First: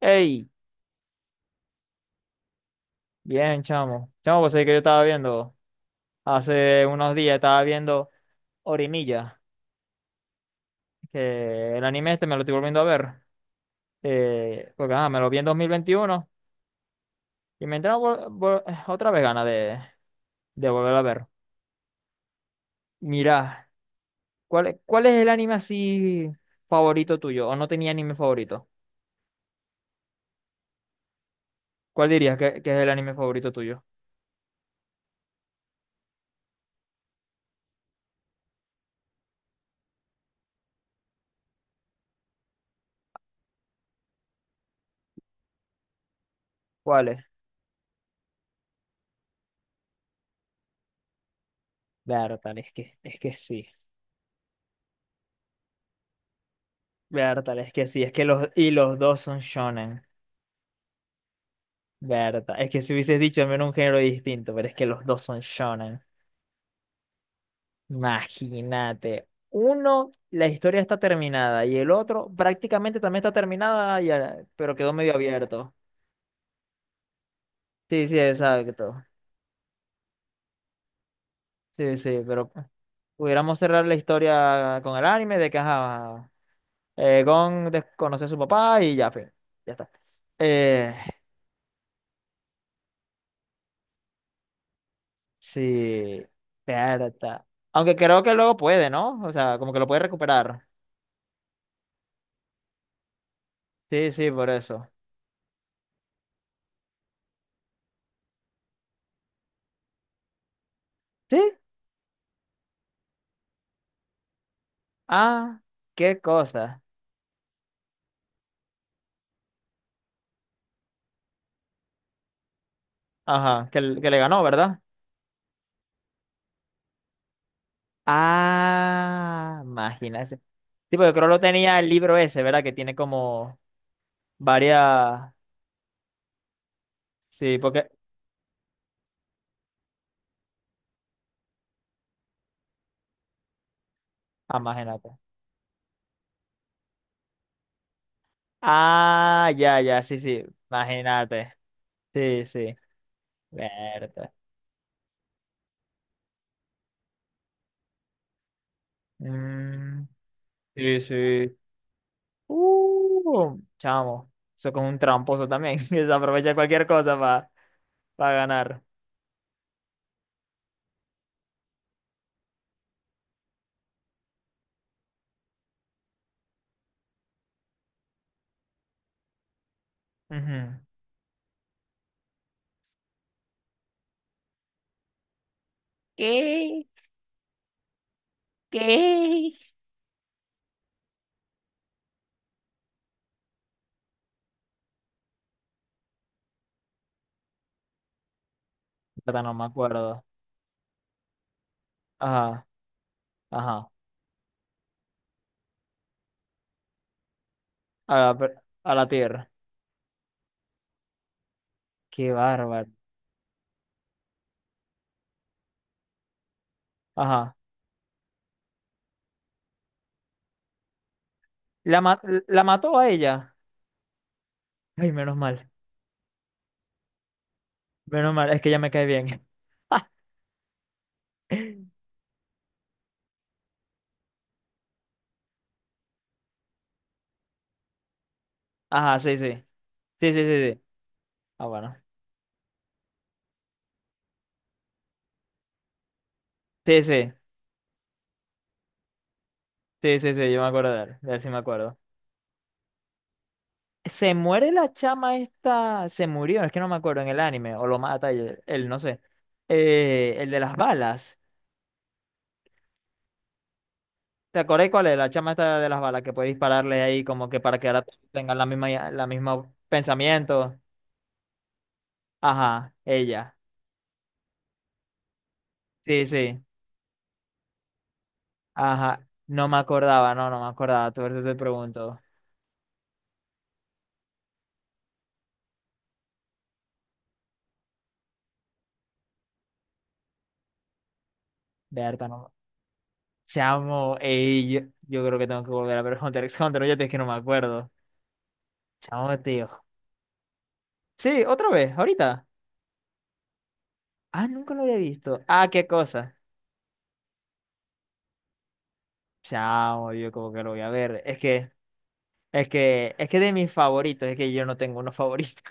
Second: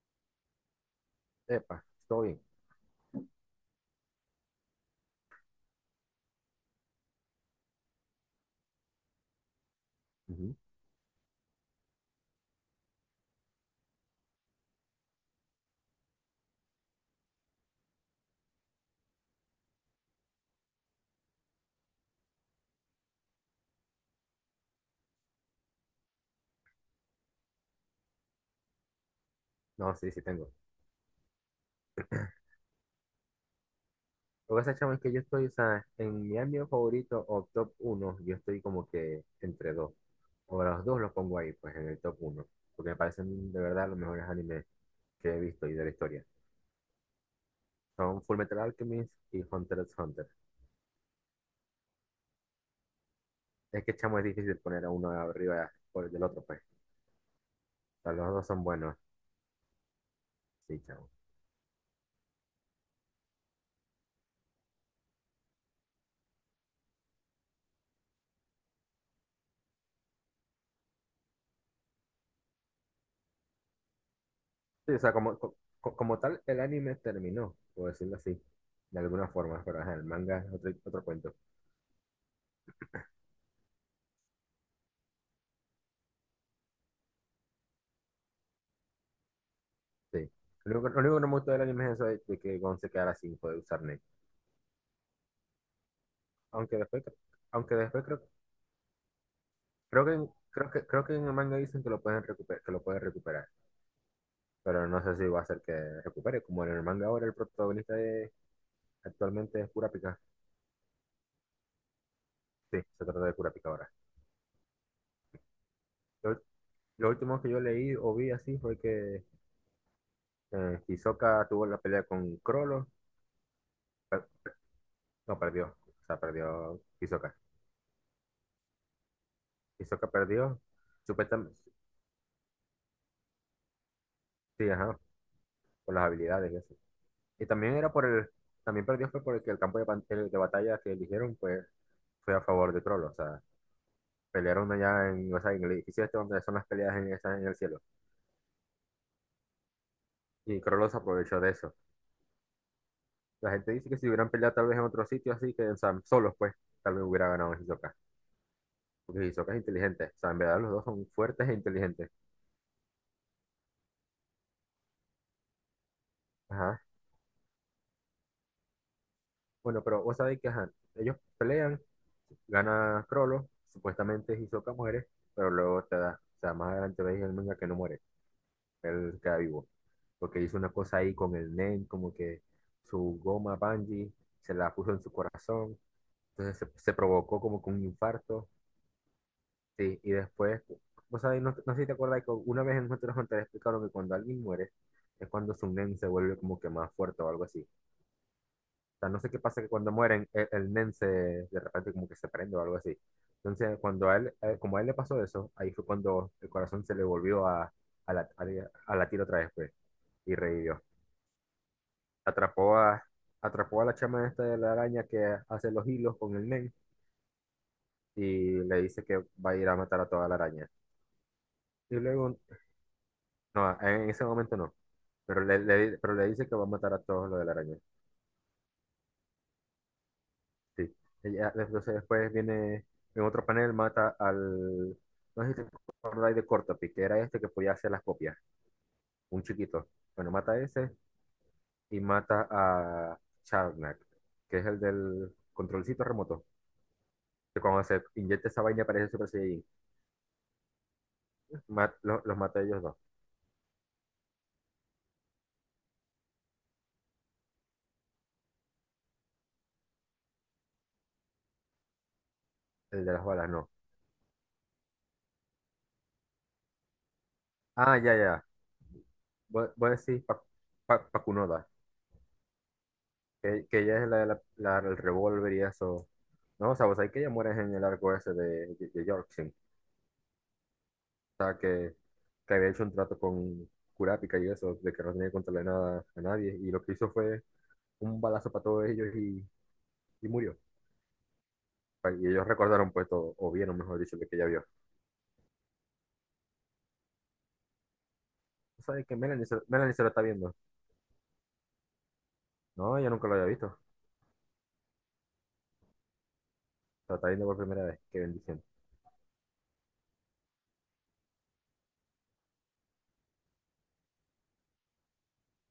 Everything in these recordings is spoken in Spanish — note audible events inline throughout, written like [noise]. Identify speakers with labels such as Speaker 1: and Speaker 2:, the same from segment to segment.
Speaker 1: Ey,
Speaker 2: Epa, todo bien.
Speaker 1: bien, chamo. Chamo, pues es que yo estaba viendo, hace unos días estaba viendo Orimilla,
Speaker 2: Ujú.
Speaker 1: que el anime este me lo estoy volviendo a ver, porque ajá, me lo vi en 2021 y me entraron otra vez ganas de volver a ver. Mirá, ¿ cuál es el anime así favorito tuyo? ¿O no tenía anime favorito?
Speaker 2: No, sí, sí tengo.
Speaker 1: ¿Cuál dirías que es el anime favorito tuyo?
Speaker 2: Lo que pasa, chamo, es que yo estoy, o sea, en mi ámbito favorito o top uno, yo estoy como que entre dos. O los dos los pongo ahí, pues, en el top uno, porque me parecen de verdad los mejores animes que he visto y de la historia.
Speaker 1: ¿Cuál es?
Speaker 2: Son Fullmetal Alchemist y Hunter x Hunter.
Speaker 1: Bertal, es que sí.
Speaker 2: Es que, chamo, es difícil poner a uno arriba por el del otro, pues. O
Speaker 1: Bertal, es que sí. Es
Speaker 2: sea,
Speaker 1: que
Speaker 2: los dos son
Speaker 1: los
Speaker 2: buenos.
Speaker 1: dos son shonen.
Speaker 2: Sí, chamo.
Speaker 1: Verdad, es que si hubieses dicho al menos un género distinto, pero es que los dos son shonen. Imagínate, uno, la historia está terminada y el otro prácticamente también está terminada, pero quedó
Speaker 2: Sí, o sea,
Speaker 1: medio
Speaker 2: como,
Speaker 1: abierto.
Speaker 2: como, tal, el anime terminó, por
Speaker 1: Sí,
Speaker 2: decirlo
Speaker 1: sí,
Speaker 2: así,
Speaker 1: exacto.
Speaker 2: de alguna forma. Pero ajá, el manga es otro, otro cuento.
Speaker 1: Sí, sí, pero pudiéramos cerrar la historia con el anime de que ajá, Gon desconoce a su papá y ya, fin, ya está.
Speaker 2: Sí. Lo
Speaker 1: Eh,
Speaker 2: único, lo único que no me gustó del anime es eso de que Gon se quedara sin poder usar Nen.
Speaker 1: sí,
Speaker 2: Aunque después, cre-
Speaker 1: verdad.
Speaker 2: aunque
Speaker 1: Aunque
Speaker 2: después creo,
Speaker 1: creo que luego puede, ¿no? O sea, como que lo puede
Speaker 2: creo que en-
Speaker 1: recuperar.
Speaker 2: creo que creo que en el manga dicen que lo pueden recuperar, que lo puede recuperar.
Speaker 1: Sí, sí, por
Speaker 2: Pero
Speaker 1: eso.
Speaker 2: no sé si va a ser que recupere. Como en el manga ahora el protagonista actualmente es Kurapika.
Speaker 1: ¿Sí?
Speaker 2: Sí, se trata de Kurapika ahora.
Speaker 1: Ah, qué
Speaker 2: Lo,
Speaker 1: cosa.
Speaker 2: lo último que yo leí o vi así fue que Hisoka tuvo la pelea con Crollo.
Speaker 1: Ajá, que le
Speaker 2: Per-
Speaker 1: ganó, ¿verdad?
Speaker 2: no, perdió. O sea, perdió Hisoka.
Speaker 1: Ah,
Speaker 2: Hisoka
Speaker 1: imagínate.
Speaker 2: perdió.
Speaker 1: Sí, porque creo lo
Speaker 2: Supuestamente.
Speaker 1: tenía el libro ese, ¿verdad? Que tiene como
Speaker 2: Sí, ajá.
Speaker 1: varias.
Speaker 2: Por las habilidades. Y
Speaker 1: Sí, porque.
Speaker 2: también perdió fue porque el campo de, el de batalla que eligieron, pues, fue a favor de Crollo, o sea,
Speaker 1: Ah,
Speaker 2: pelearon allá
Speaker 1: imagínate.
Speaker 2: en, o sea, en el edificio este donde son las peleas en, en el cielo.
Speaker 1: Ah, ya, ya, sí, sí.
Speaker 2: Y Crollo se aprovechó de
Speaker 1: Imagínate.
Speaker 2: eso.
Speaker 1: Sí, sí.
Speaker 2: La gente dice que si hubieran
Speaker 1: Verte.
Speaker 2: peleado tal vez en otro sitio así, que, o sea, solos, pues, tal vez hubiera ganado Hisoka. Porque Hisoka es inteligente,
Speaker 1: Mm,
Speaker 2: o sea, en verdad los dos
Speaker 1: sí,
Speaker 2: son fuertes e
Speaker 1: sí.
Speaker 2: inteligentes.
Speaker 1: Chamo. Eso con un tramposo también. [laughs] Que se aprovecha
Speaker 2: Ajá.
Speaker 1: cualquier cosa para ganar.
Speaker 2: Bueno, pero vos sabéis que ajá, ellos pelean, gana Crollo, supuestamente Hisoka muere, pero luego te da, o sea, más adelante veis en el manga que no muere, él queda vivo, porque hizo una
Speaker 1: Ujú.
Speaker 2: cosa ahí con el Nen como que su goma Bungie se la puso en su corazón. Entonces, se,
Speaker 1: ¿Qué?
Speaker 2: se provocó como con un infarto.
Speaker 1: ¿Qué?
Speaker 2: Sí, y después, vos sabés, no, no sé si te acuerdas que una vez en Hunter x Hunter explicaron que cuando alguien muere, es cuando su Nen se vuelve como que más fuerte o algo así. O sea, no sé qué
Speaker 1: No
Speaker 2: pasa
Speaker 1: me
Speaker 2: que cuando
Speaker 1: acuerdo.
Speaker 2: mueren, el NEM se, de repente como que se prende o
Speaker 1: Ajá,
Speaker 2: algo así. Entonces,
Speaker 1: ajá.
Speaker 2: cuando a él, como a él le pasó eso, ahí fue cuando el corazón se le volvió a,
Speaker 1: A
Speaker 2: la-
Speaker 1: la, per-
Speaker 2: a,
Speaker 1: a
Speaker 2: a
Speaker 1: la
Speaker 2: latir otra
Speaker 1: tierra.
Speaker 2: vez, pues, y revivió.
Speaker 1: Qué
Speaker 2: atrapó
Speaker 1: bárbaro.
Speaker 2: a, atrapó a la chama esta de la araña que hace los hilos con el men
Speaker 1: Ajá.
Speaker 2: y le dice que va a ir a matar a toda la araña. Y
Speaker 1: ¿La, ma-
Speaker 2: luego,
Speaker 1: la mató a ella?
Speaker 2: no, en ese momento no,
Speaker 1: Ay, menos mal.
Speaker 2: pero le dice que va a matar a todos los de la araña.
Speaker 1: Menos mal, es que ya me cae bien.
Speaker 2: Sí. Ella, entonces
Speaker 1: [laughs]
Speaker 2: después viene en otro panel, mata al, no sé si te acordáis de Cortopi, que era este que podía hacer las copias,
Speaker 1: Ajá, sí,
Speaker 2: un
Speaker 1: sí.
Speaker 2: chiquito. Bueno,
Speaker 1: Sí, sí,
Speaker 2: mata a
Speaker 1: sí, sí.
Speaker 2: ese
Speaker 1: Ah, bueno.
Speaker 2: y mata a Charnak, que es el del controlcito remoto,
Speaker 1: Sí, sí.
Speaker 2: que cuando se inyecta esa vaina parece Super Saiyajin.
Speaker 1: Sí, sí, sí, yo me acuerdo de él. De él sí me acuerdo.
Speaker 2: Los maté a ellos dos.
Speaker 1: Se muere la chama esta. Se murió, es que no me acuerdo en el anime. O lo mata él, no sé. El de las balas.
Speaker 2: El de las balas, no.
Speaker 1: ¿Te acordáis cuál es? La chama esta de las balas que puede dispararle ahí como que para que
Speaker 2: Ah,
Speaker 1: ahora
Speaker 2: ya, ya.
Speaker 1: tengan la misma
Speaker 2: Voy a decir Pa-
Speaker 1: pensamiento.
Speaker 2: Pa- Pakunoda,
Speaker 1: Ajá, ella.
Speaker 2: que ella es el revólver y eso.
Speaker 1: Sí, sí.
Speaker 2: No, o sea, vos sabés que ella muere en el arco ese de
Speaker 1: Ajá.
Speaker 2: Yorkshire.
Speaker 1: No me acordaba, no me acordaba. Tú ahorita
Speaker 2: O
Speaker 1: te
Speaker 2: sea, que,
Speaker 1: pregunto.
Speaker 2: que había hecho un trato con Kurapika y eso, de que no tenía que contarle nada a nadie. Y lo que hizo fue un balazo para todos ellos y murió.
Speaker 1: Berta,
Speaker 2: Y ellos
Speaker 1: no.
Speaker 2: recordaron, pues, todo, o vieron, mejor dicho,
Speaker 1: Chamo,
Speaker 2: lo que ella vio.
Speaker 1: ey, yo creo que tengo que volver a ver Hunter x Hunter. Oye, es que no me acuerdo.
Speaker 2: O sea, que
Speaker 1: Chamo,
Speaker 2: Melanie se,
Speaker 1: tío.
Speaker 2: Melanie se lo está viendo.
Speaker 1: Sí, otra vez, ahorita.
Speaker 2: No, yo nunca lo había visto.
Speaker 1: Ah, nunca lo había visto. Ah, qué cosa.
Speaker 2: Lo está viendo por primera vez. Qué bendición.
Speaker 1: Chamo, yo como que lo voy a ver. Es que de mis favoritos, es que yo no tengo unos favoritos.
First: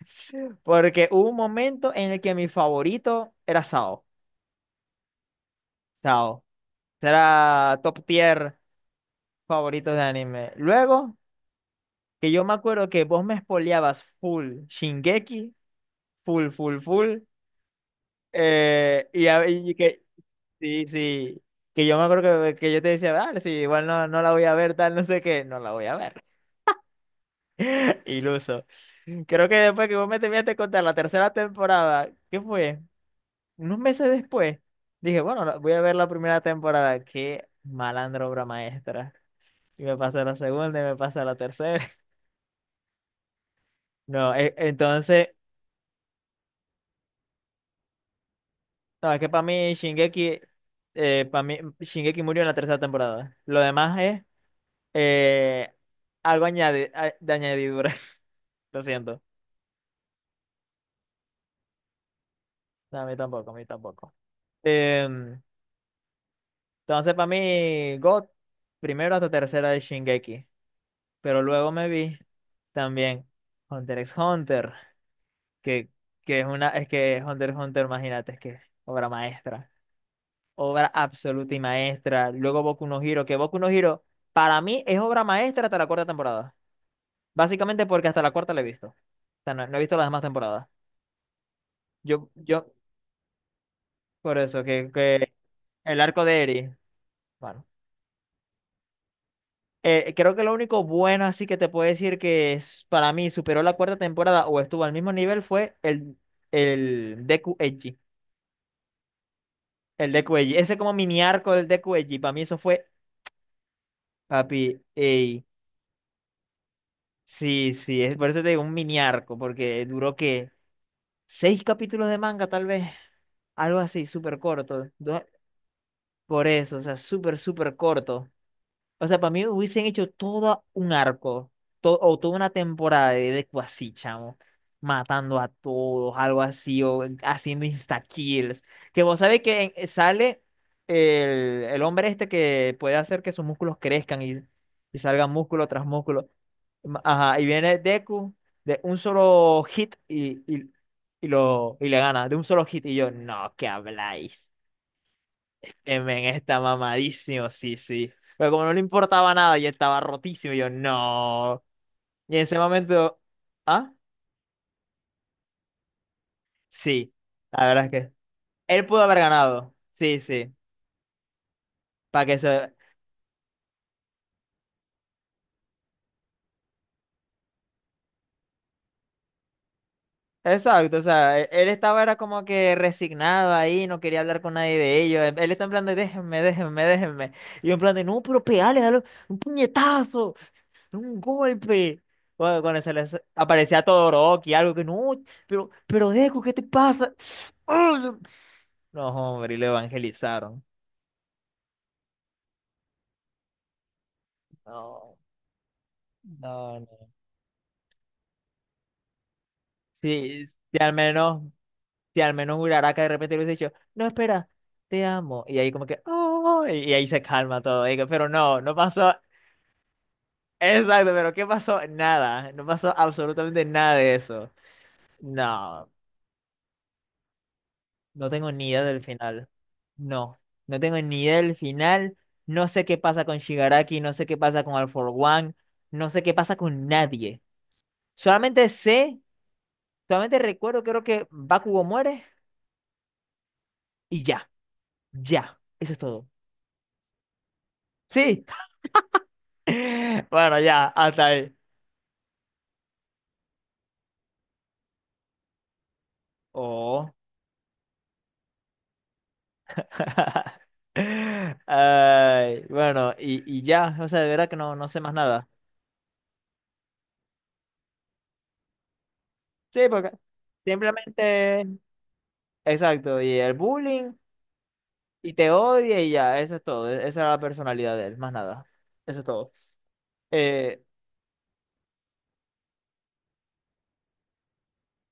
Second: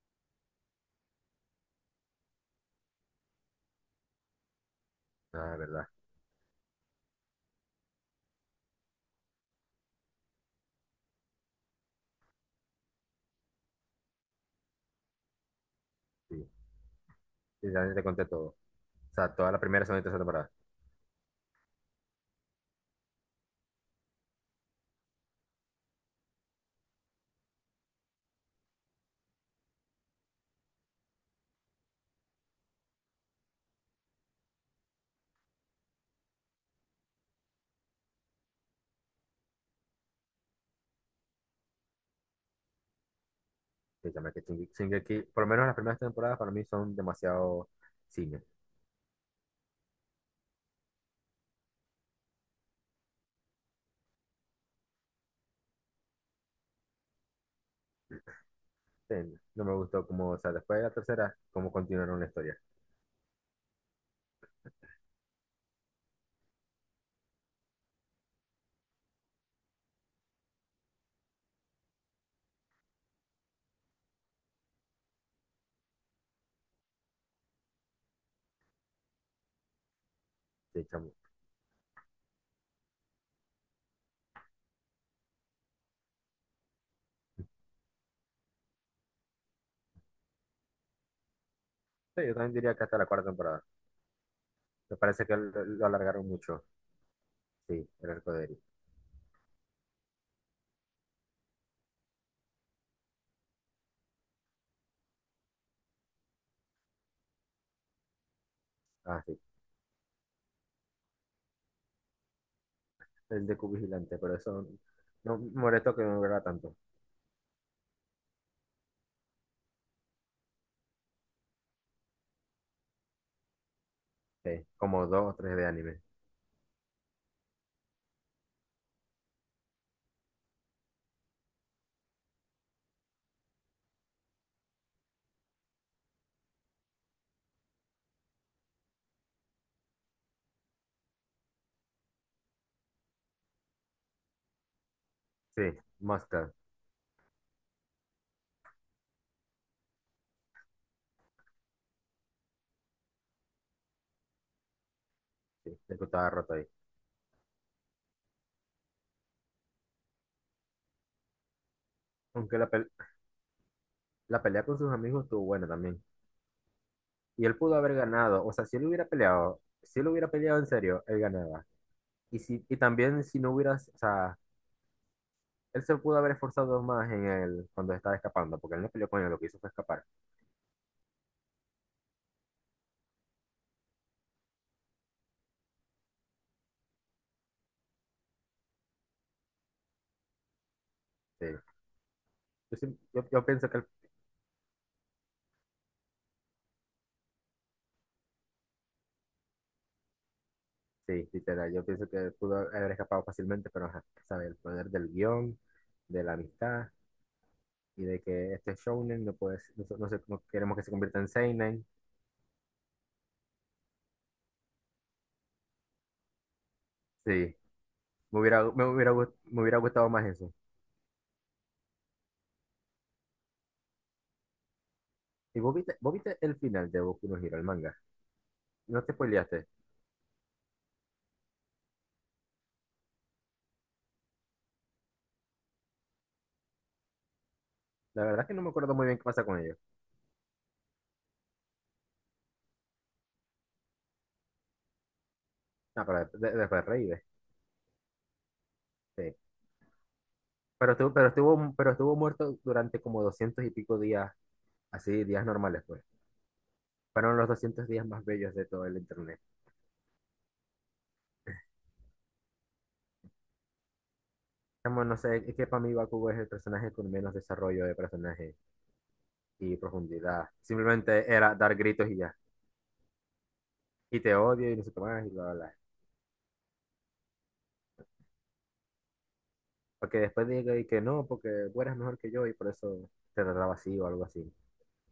Speaker 1: [laughs] Porque hubo un momento en el que mi favorito era Sao.
Speaker 2: Ah, verdad.
Speaker 1: Sao. Era top tier favorito de anime. Luego, que yo me acuerdo que vos me spoileabas full Shingeki,
Speaker 2: Sí.
Speaker 1: full, full, full.
Speaker 2: Y ya te conté todo. O sea, toda la
Speaker 1: Y
Speaker 2: primera, segunda y
Speaker 1: que,
Speaker 2: tercera temporada.
Speaker 1: sí, sí. Que yo me acuerdo que yo te decía, vale, sí, igual no, no la voy a ver, tal, no sé qué, no la voy a ver. [laughs] Iluso. Creo que después que vos me terminaste de contar la tercera temporada, ¿qué fue? Unos meses después, dije, bueno, voy a ver la primera temporada. Qué malandro obra maestra. Y me pasé la segunda y me pasé la tercera. [laughs]
Speaker 2: Que ya me
Speaker 1: No,
Speaker 2: que Shingeki,
Speaker 1: entonces,
Speaker 2: por lo menos las primeras temporadas para mí son demasiado cine.
Speaker 1: no, es que para mí Shingeki murió en la tercera temporada. Lo demás es eh, algo añade, de añadidura. [laughs] Lo
Speaker 2: Sí,
Speaker 1: siento.
Speaker 2: no me gustó como, o sea, después de la tercera, cómo continuaron la historia.
Speaker 1: No, a mí tampoco, a mí tampoco. Em, entonces, para mí, God, primero hasta tercera de Shingeki. Pero luego me vi también Hunter x Hunter, que, que es una, es que Hunter x Hunter, imagínate, es que es obra maestra,
Speaker 2: Sí,
Speaker 1: obra
Speaker 2: chamo.
Speaker 1: absoluta y maestra. Luego Boku no Hero, que Boku no Hero para mí es obra maestra hasta la cuarta temporada. Básicamente porque hasta la cuarta la he visto. O sea, no, no he visto las demás temporadas.
Speaker 2: Sí,
Speaker 1: Yo,
Speaker 2: yo también
Speaker 1: yo,
Speaker 2: diría que hasta la cuarta temporada.
Speaker 1: por eso, que,
Speaker 2: Me parece
Speaker 1: que
Speaker 2: que lo
Speaker 1: el arco
Speaker 2: alargaron
Speaker 1: de
Speaker 2: mucho.
Speaker 1: Eri, bueno.
Speaker 2: Sí, el arco de Eri.
Speaker 1: Creo que lo único bueno así que te puedo decir que es, para mí superó la cuarta temporada o estuvo al mismo nivel fue el Deku Eiji.
Speaker 2: Ah, sí.
Speaker 1: El Deku Eiji. Ese como mini arco del Deku Eiji. Para mí eso fue
Speaker 2: El de Q Vigilante, pero eso
Speaker 1: Papi,
Speaker 2: no
Speaker 1: ey,
Speaker 2: me molestó que no durara tanto.
Speaker 1: sí, sí, es por eso te digo un mini arco, porque duró que seis capítulos de manga, tal vez, algo así, súper
Speaker 2: Sí,
Speaker 1: corto.
Speaker 2: como dos o tres de anime.
Speaker 1: Por eso, o sea, súper, súper corto. O sea, para mí hubiesen hecho todo un arco, o toda una temporada de Deku así, chamo, matando a todos, algo así, o haciendo insta-kills. Que vos sabés que sale el hombre este que puede hacer que sus músculos crezcan y salgan
Speaker 2: Sí,
Speaker 1: músculo tras músculo.
Speaker 2: Mosca.
Speaker 1: Ajá, y viene Deku de un solo hit y le gana, de un solo hit. Y yo, no, ¿qué habláis?
Speaker 2: Sí, el
Speaker 1: El
Speaker 2: que
Speaker 1: men
Speaker 2: estaba roto
Speaker 1: está
Speaker 2: ahí.
Speaker 1: mamadísimo, sí, sí. Pero como no le importaba nada y estaba rotísimo, yo, no. Y en
Speaker 2: Aunque
Speaker 1: ese
Speaker 2: la, pel-
Speaker 1: momento, ¿ah?
Speaker 2: la pelea con sus amigos estuvo buena también.
Speaker 1: Sí,
Speaker 2: Y él
Speaker 1: la
Speaker 2: pudo
Speaker 1: verdad es
Speaker 2: haber
Speaker 1: que
Speaker 2: ganado. O sea, si
Speaker 1: él
Speaker 2: él
Speaker 1: pudo
Speaker 2: hubiera
Speaker 1: haber
Speaker 2: peleado,
Speaker 1: ganado.
Speaker 2: si él
Speaker 1: Sí,
Speaker 2: hubiera
Speaker 1: sí.
Speaker 2: peleado en serio, él ganaba.
Speaker 1: Para que
Speaker 2: Y, si,
Speaker 1: se,
Speaker 2: y también si no hubiera, o sea, él se pudo haber esforzado más en el, cuando estaba escapando, porque él no peleó con él, lo que hizo fue escapar.
Speaker 1: Exacto, o sea, él estaba era como que resignado ahí, no quería hablar con nadie de ellos. Él está en plan de déjenme, déjenme, déjenme. Y yo en plan de no, pero pegale, dale un puñetazo, un
Speaker 2: Sí.
Speaker 1: golpe. Bueno,
Speaker 2: Yo,
Speaker 1: cuando se
Speaker 2: sí-
Speaker 1: les
Speaker 2: yo, yo pienso que
Speaker 1: aparecía
Speaker 2: él,
Speaker 1: Todoroki, algo que no, pero Deku, ¿qué te pasa? ¡Ah! No, hombre, y lo evangelizaron.
Speaker 2: sí, literal, yo pienso que pudo haber escapado fácilmente, pero ajá, sabe, el poder del
Speaker 1: No,
Speaker 2: guión, de la
Speaker 1: no,
Speaker 2: amistad
Speaker 1: no.
Speaker 2: y de que este shounen no puede, no, no, no
Speaker 1: Sí, sí,
Speaker 2: queremos que se
Speaker 1: al
Speaker 2: convierta en
Speaker 1: menos.
Speaker 2: seinen.
Speaker 1: Si al menos un Uraraka de repente le hubiese dicho, no, espera, te amo. Y ahí como que, oh, y ahí se
Speaker 2: Sí,
Speaker 1: calma todo. Y digo, pero
Speaker 2: me
Speaker 1: no,
Speaker 2: hubiera,
Speaker 1: no
Speaker 2: me
Speaker 1: pasó.
Speaker 2: hubiera, gust- me hubiera gustado más eso.
Speaker 1: Exacto, pero ¿qué pasó? Nada. No pasó absolutamente nada de eso.
Speaker 2: ¿Y vos
Speaker 1: No,
Speaker 2: viste, vos viste el final de Boku no Hero, el manga?
Speaker 1: no tengo ni idea
Speaker 2: No
Speaker 1: del
Speaker 2: te
Speaker 1: final.
Speaker 2: spoileaste.
Speaker 1: No, no tengo ni idea del final. No sé qué pasa con Shigaraki, no sé qué pasa con All For One, no sé qué pasa con nadie.
Speaker 2: La verdad es que no
Speaker 1: Solamente
Speaker 2: me acuerdo muy bien
Speaker 1: sé,
Speaker 2: qué pasa con ellos.
Speaker 1: solamente recuerdo, creo que Bakugo muere y ya, ya, eso es
Speaker 2: Ah, pero
Speaker 1: todo.
Speaker 2: después reí,
Speaker 1: Sí,
Speaker 2: sí.
Speaker 1: [laughs] bueno, ya,
Speaker 2: Pero estuvo,
Speaker 1: hasta
Speaker 2: pero
Speaker 1: ahí.
Speaker 2: estuvo, pero estuvo muerto durante como 200 y pico días, así, días normales, pues.
Speaker 1: Oh.
Speaker 2: Fueron los 200 días más bellos de todo el internet.
Speaker 1: [laughs] Ay, bueno, y ya, o sea, de verdad que no, no sé
Speaker 2: Chamo,
Speaker 1: más
Speaker 2: no sé,
Speaker 1: nada.
Speaker 2: es que para mí Bakugo es el personaje con menos desarrollo de personaje y
Speaker 1: Sí, porque
Speaker 2: profundidad. Simplemente era
Speaker 1: simplemente,
Speaker 2: dar gritos y ya.
Speaker 1: exacto, y el bullying,
Speaker 2: Y te odio y no sé qué más y
Speaker 1: y
Speaker 2: bla,
Speaker 1: te
Speaker 2: bla, bla.
Speaker 1: odia y ya, eso es todo. Esa era la personalidad de él, más nada. Eso es todo.
Speaker 2: Porque después diga
Speaker 1: Eh,
Speaker 2: y que no, porque tú eres mejor que yo y por eso te trataba así o algo así.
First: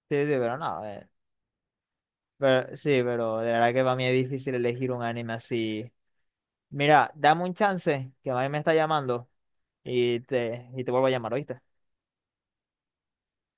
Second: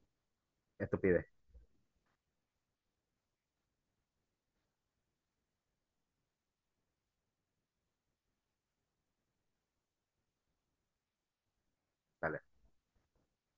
Speaker 1: sí, sí, pero no,
Speaker 2: Estupidez,
Speaker 1: pero, sí, pero de verdad que para mí es difícil elegir un anime así. Mira, dame un chance, que a mí me está llamando, y te vuelvo a llamar, ¿oíste?
Speaker 2: dale.